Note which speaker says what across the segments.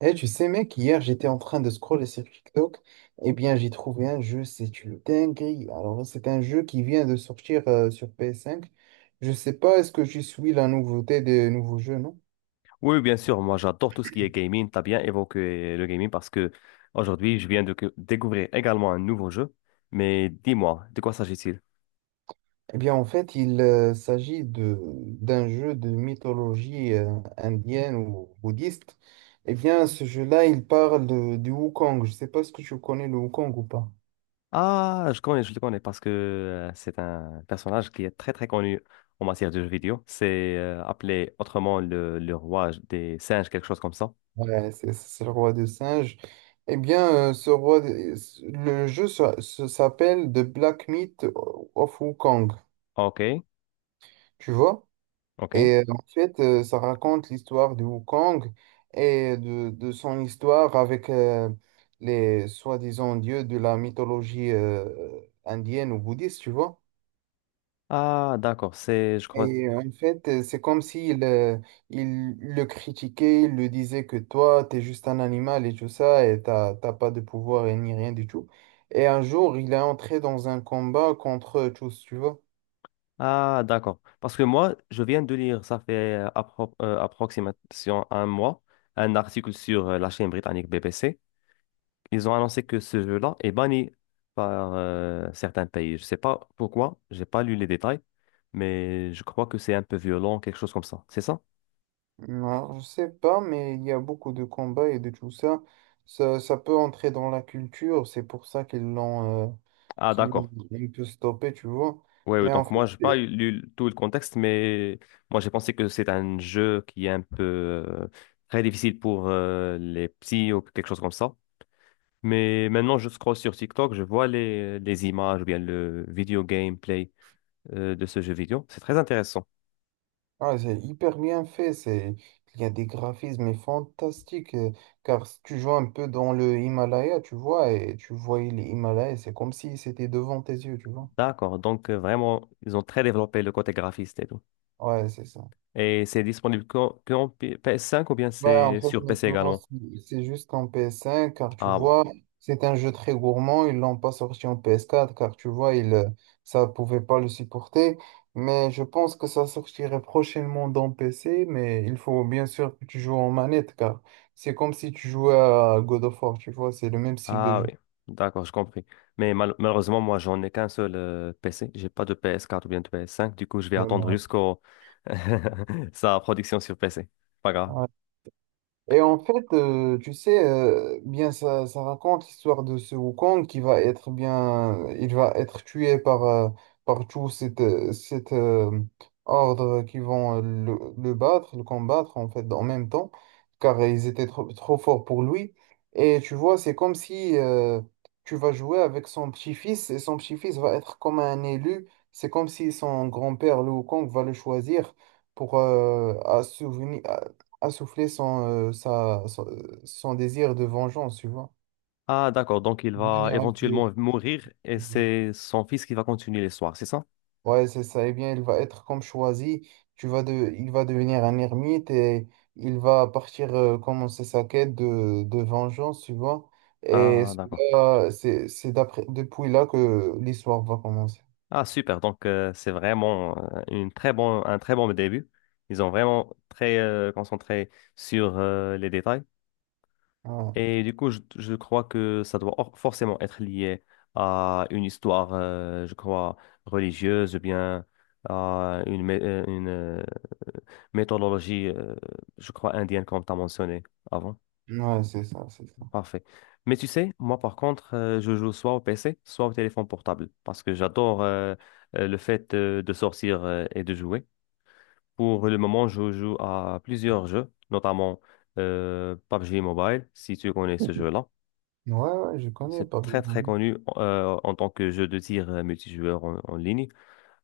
Speaker 1: Eh, tu sais, mec, hier, j'étais en train de scroller sur TikTok. Eh bien, j'ai trouvé un jeu, c'est une dinguerie. Alors, c'est un jeu qui vient de sortir sur PS5. Je sais pas, est-ce que je suis la nouveauté des nouveaux jeux, non?
Speaker 2: Oui, oui, bien sûr, moi j'adore tout ce qui est gaming. T'as bien évoqué le gaming parce que aujourd'hui je viens de découvrir également un nouveau jeu. Mais dis-moi, de quoi s'agit-il?
Speaker 1: Eh bien, en fait, il s'agit de d'un jeu de mythologie indienne ou bouddhiste. Eh bien, ce jeu-là, il parle du Wukong. Je sais pas ce que tu connais le Wukong ou pas.
Speaker 2: Ah, je connais, je le connais parce que c'est un personnage qui est très très connu en matière de jeux vidéo. C'est appelé autrement le roi des singes, quelque chose comme ça.
Speaker 1: Ouais, c'est le roi des singes. Eh bien, le jeu s'appelle The Black Myth of Wukong,
Speaker 2: Ok,
Speaker 1: tu vois?
Speaker 2: ok.
Speaker 1: Et en fait, ça raconte l'histoire de Wukong et de son histoire avec les soi-disant dieux de la mythologie indienne ou bouddhiste, tu vois?
Speaker 2: Ah, d'accord, c'est, je crois.
Speaker 1: Et en fait, c'est comme s'il il le critiquait, il le disait que toi, t'es juste un animal et tout ça, et t'as pas de pouvoir et ni rien du tout. Et un jour, il est entré dans un combat contre eux tous, tu vois.
Speaker 2: Ah, d'accord. Parce que moi, je viens de lire, ça fait approximation un mois, un article sur la chaîne britannique BBC. Ils ont annoncé que ce jeu-là est banni par certains pays. Je sais pas pourquoi, j'ai pas lu les détails, mais je crois que c'est un peu violent, quelque chose comme ça. C'est ça?
Speaker 1: Alors, je sais pas, mais il y a beaucoup de combats et de tout ça. Ça peut entrer dans la culture, c'est pour ça qu'ils l'ont euh,
Speaker 2: Ah,
Speaker 1: qu'ils l'ont
Speaker 2: d'accord.
Speaker 1: un peu stoppé, tu vois.
Speaker 2: Oui, ouais,
Speaker 1: Mais en
Speaker 2: donc
Speaker 1: fait,
Speaker 2: moi, j'ai pas
Speaker 1: c'est
Speaker 2: lu tout le contexte, mais moi, j'ai pensé que c'est un jeu qui est un peu très difficile pour les petits ou quelque chose comme ça. Mais maintenant, je scrolle sur TikTok, je vois les images ou bien le vidéo gameplay de ce jeu vidéo. C'est très intéressant.
Speaker 1: Ah, c'est hyper bien fait, il y a des graphismes fantastiques, car si tu joues un peu dans le Himalaya, tu vois, et tu voyais les Himalayas, c'est comme si c'était devant tes yeux, tu vois.
Speaker 2: D'accord. Donc, vraiment, ils ont très développé le côté graphiste et tout.
Speaker 1: Ouais, c'est ça.
Speaker 2: Et c'est disponible qu'en PS5 ou bien
Speaker 1: Bah, en
Speaker 2: c'est
Speaker 1: fait,
Speaker 2: sur PC
Speaker 1: maintenant,
Speaker 2: également?
Speaker 1: c'est juste en PS5, car tu
Speaker 2: Ah bon.
Speaker 1: vois, c'est un jeu très gourmand. Ils l'ont pas sorti en PS4, car tu vois, ça pouvait pas le supporter. Mais je pense que ça sortirait prochainement dans PC, mais il faut bien sûr que tu joues en manette, car c'est comme si tu jouais à God of War, tu vois, c'est le même style de
Speaker 2: Ah
Speaker 1: jeu.
Speaker 2: oui. D'accord, je compris. Mais malheureusement, moi, j'en ai qu'un seul PC. J'ai pas de PS4 ou bien de PS5. Du coup, je vais attendre
Speaker 1: Ouais.
Speaker 2: jusqu'au sa production sur PC. Pas grave.
Speaker 1: Et en fait, tu sais, bien ça, ça raconte l'histoire de ce Wukong qui va être bien, il va être tué par tout cet ordre qui vont le battre, le combattre en fait en même temps, car ils étaient trop, trop forts pour lui. Et tu vois, c'est comme si tu vas jouer avec son petit-fils et son petit-fils va être comme un élu. C'est comme si son grand-père, le Wukong, va le choisir pour à souvenir assouffler son désir de vengeance, tu vois.
Speaker 2: Ah, d'accord. Donc, il va
Speaker 1: Devenir un peu-
Speaker 2: éventuellement mourir et c'est son fils qui va continuer l'histoire, c'est ça?
Speaker 1: Ouais, c'est ça. Eh bien, il va être comme choisi. Il va devenir un ermite et il va partir commencer sa quête de vengeance, tu vois. Et
Speaker 2: Ah, d'accord.
Speaker 1: cela, c'est d'après depuis là que l'histoire va commencer.
Speaker 2: Ah, super. Donc, c'est vraiment un très bon début. Ils ont vraiment très concentré sur les détails.
Speaker 1: Ouais.
Speaker 2: Et du coup, je crois que ça doit forcément être lié à une histoire, je crois, religieuse ou bien à une méthodologie, je crois, indienne, comme tu as mentionné avant.
Speaker 1: Ouais, c'est ça, c'est ça.
Speaker 2: Parfait. Mais tu sais, moi par contre, je joue soit au PC, soit au téléphone portable, parce que j'adore le fait de sortir et de jouer. Pour le moment, je joue à plusieurs jeux, notamment PUBG Mobile, si tu connais ce jeu-là.
Speaker 1: Ouais, ouais, je connais
Speaker 2: C'est
Speaker 1: pas bien.
Speaker 2: très très connu en tant que jeu de tir multijoueur en ligne,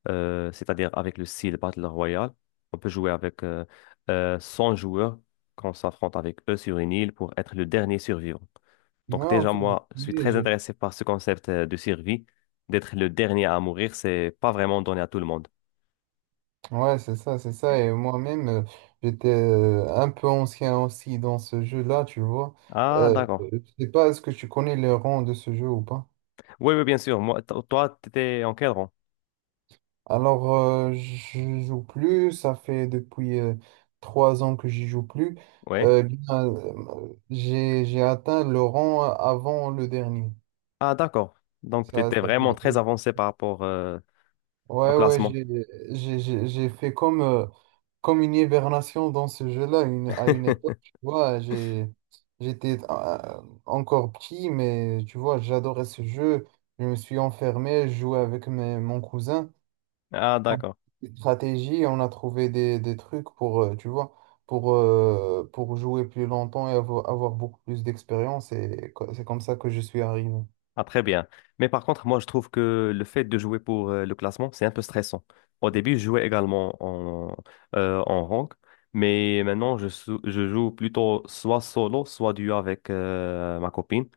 Speaker 2: c'est-à-dire avec le style Battle Royale. On peut jouer avec 100 joueurs quand on s'affronte avec eux sur une île pour être le dernier survivant. Donc
Speaker 1: Ouais, en
Speaker 2: déjà,
Speaker 1: fait, je
Speaker 2: moi, je suis très
Speaker 1: connais.
Speaker 2: intéressé par ce concept de survie. D'être le dernier à mourir, c'est pas vraiment donné à tout le monde.
Speaker 1: Ouais, c'est ça, c'est ça. Et moi-même, j'étais un peu ancien aussi dans ce jeu-là, tu vois.
Speaker 2: Ah, d'accord.
Speaker 1: Je sais pas, est-ce que tu connais les rangs de ce jeu ou pas?
Speaker 2: Oui, oui, bien sûr. Moi, toi, t'étais encadrant.
Speaker 1: Alors, je joue plus. Ça fait depuis 3 ans que j'y joue plus.
Speaker 2: Oui.
Speaker 1: Bien, j'ai atteint le rang avant le dernier.
Speaker 2: Ah, d'accord. Donc,
Speaker 1: Ça
Speaker 2: t'étais vraiment
Speaker 1: s'appelle.
Speaker 2: très avancé par rapport au
Speaker 1: Ouais, ouais,
Speaker 2: classement.
Speaker 1: j'ai fait comme une hibernation dans ce jeu-là à une époque, tu vois, j'étais encore petit, mais tu vois, j'adorais ce jeu. Je me suis enfermé, je jouais avec mon cousin.
Speaker 2: Ah, d'accord.
Speaker 1: Stratégie, on a trouvé des trucs tu vois, pour jouer plus longtemps et avoir, beaucoup plus d'expérience. Et c'est comme ça que je suis arrivé.
Speaker 2: Ah, très bien. Mais par contre, moi, je trouve que le fait de jouer pour le classement, c'est un peu stressant. Au début, je jouais également en rank, mais maintenant, je joue plutôt soit solo, soit duo avec ma copine.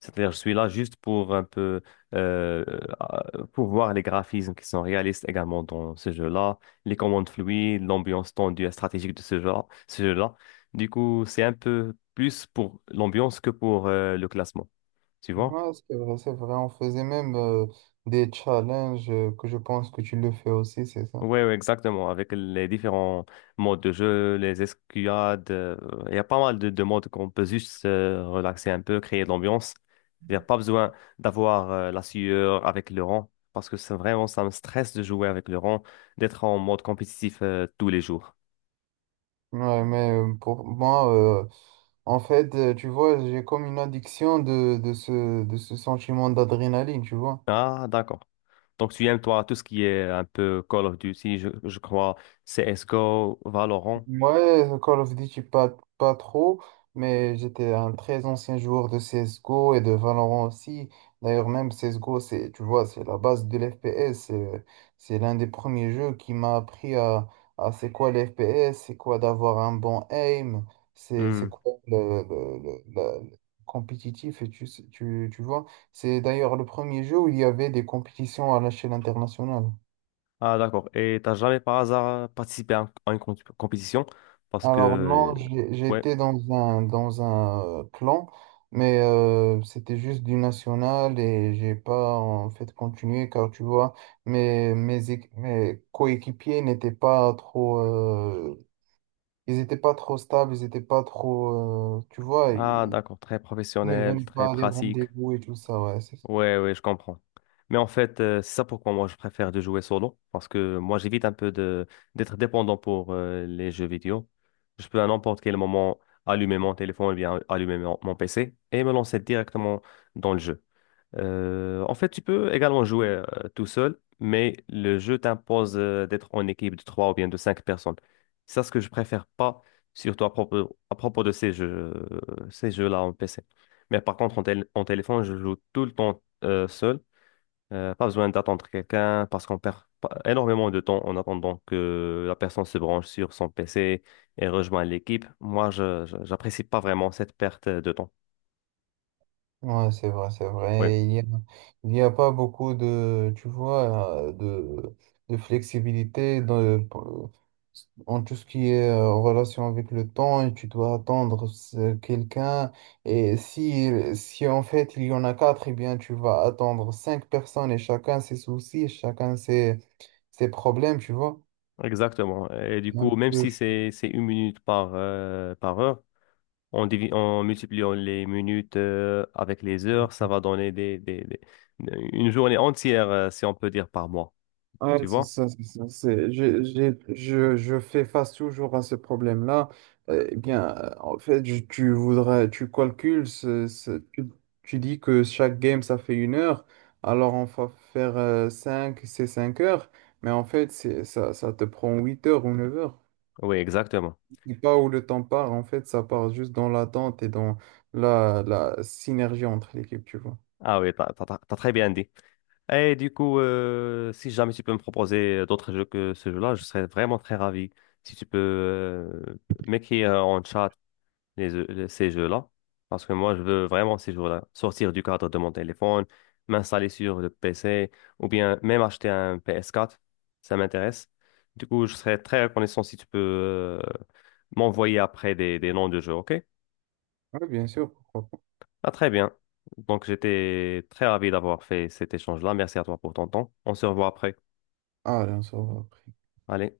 Speaker 2: C'est-à-dire, je suis là juste pour un peu pour voir les graphismes qui sont réalistes également dans ce jeu-là, les commandes fluides, l'ambiance tendue et stratégique de ce jeu-là. Du coup, c'est un peu plus pour l'ambiance que pour le classement, tu vois?
Speaker 1: Ouais, c'est vrai, c'est vrai. On faisait même des challenges que je pense que tu le fais aussi, c'est ça?
Speaker 2: Oui, exactement. Avec les différents modes de jeu, les escouades, il y a pas mal de modes qu'on peut juste relaxer un peu, créer de l'ambiance. Il n'y a pas besoin d'avoir la sueur avec le rang, parce que c'est vraiment, ça me stresse de jouer avec le rang, d'être en mode compétitif tous les jours.
Speaker 1: Ouais, mais pour moi, euh, en fait, tu vois, j'ai comme une addiction de ce sentiment d'adrénaline, tu vois.
Speaker 2: Ah, d'accord. Donc, tu aimes, toi, tout ce qui est un peu Call of Duty, je crois, CSGO, Valorant.
Speaker 1: Ouais, Call of Duty, pas, pas trop, mais j'étais un très ancien joueur de CSGO et de Valorant aussi. D'ailleurs, même CSGO, c'est, tu vois, c'est la base de l'FPS. C'est l'un des premiers jeux qui m'a appris à c'est quoi l'FPS, c'est quoi d'avoir un bon aim, c'est
Speaker 2: Hmm.
Speaker 1: quoi le compétitif, et tu vois. C'est d'ailleurs le premier jeu où il y avait des compétitions à l'échelle internationale.
Speaker 2: Ah, d'accord. Et t'as jamais par hasard participé à, à une compétition? Parce que,
Speaker 1: Alors non,
Speaker 2: ouais.
Speaker 1: j'étais dans un, clan, mais c'était juste du national et j'ai pas en fait continué car tu vois, mes coéquipiers n'étaient pas trop, ils étaient pas trop stables, ils étaient pas trop, tu vois,
Speaker 2: Ah,
Speaker 1: ils
Speaker 2: d'accord. Très
Speaker 1: ne
Speaker 2: professionnel,
Speaker 1: venaient
Speaker 2: très
Speaker 1: pas à des
Speaker 2: pratique.
Speaker 1: rendez-vous et tout ça, ouais, c'est.
Speaker 2: Ouais, ouais, je comprends. Mais en fait, c'est ça pourquoi moi je préfère de jouer solo. Parce que moi, j'évite un peu de d'être dépendant pour les jeux vidéo. Je peux à n'importe quel moment allumer mon téléphone ou bien allumer mon PC et me lancer directement dans le jeu. En fait, tu peux également jouer tout seul, mais le jeu t'impose d'être en équipe de trois ou bien de cinq personnes. C'est ça ce que je préfère pas, surtout à propos de ces jeux-là en PC. Mais par contre, en téléphone, je joue tout le temps seul. Pas besoin d'attendre quelqu'un parce qu'on perd pas- énormément de temps en attendant que la personne se branche sur son PC et rejoigne l'équipe. Moi, j'apprécie pas vraiment cette perte de temps.
Speaker 1: Ouais, c'est vrai, c'est vrai. Il y a pas beaucoup tu vois, de flexibilité en tout ce qui est en relation avec le temps et tu dois attendre quelqu'un. Et si en fait il y en a quatre, eh bien tu vas attendre 5 personnes et chacun ses soucis, chacun ses problèmes, tu vois.
Speaker 2: Exactement. Et du
Speaker 1: Un
Speaker 2: coup, même
Speaker 1: peu.
Speaker 2: si c'est une minute par, par heure, en multipliant les minutes avec les heures, ça va donner une journée entière, si on peut dire, par mois.
Speaker 1: Ouais,
Speaker 2: Tu
Speaker 1: c'est
Speaker 2: vois?
Speaker 1: ça, c'est ça. Je fais face toujours à ce problème-là. Eh bien, en fait, tu voudrais, tu calcules, tu dis que chaque game, ça fait 1 heure, alors on va faire 5 c'est 5 heures, mais en fait, ça, ça te prend 8 heures ou 9 heures.
Speaker 2: Oui, exactement.
Speaker 1: Et pas où le temps part, en fait, ça part juste dans l'attente et dans la synergie entre l'équipe, tu vois.
Speaker 2: Ah oui, t'as très bien dit. Et du coup, si jamais tu peux me proposer d'autres jeux que ce jeu-là, je serais vraiment très ravi. Si tu peux m'écrire en chat ces jeux-là. Parce que moi, je veux vraiment ces jours-là sortir du cadre de mon téléphone, m'installer sur le PC ou bien même acheter un PS4. Ça m'intéresse. Du coup, je serais très reconnaissant si tu peux m'envoyer après des noms de jeux, OK?
Speaker 1: Oui, bien sûr, pourquoi pas.
Speaker 2: Ah, très bien. Donc, j'étais très ravi d'avoir fait cet échange-là. Merci à toi pour ton temps. On se revoit après.
Speaker 1: Ah, allez, on se revoit après.
Speaker 2: Allez.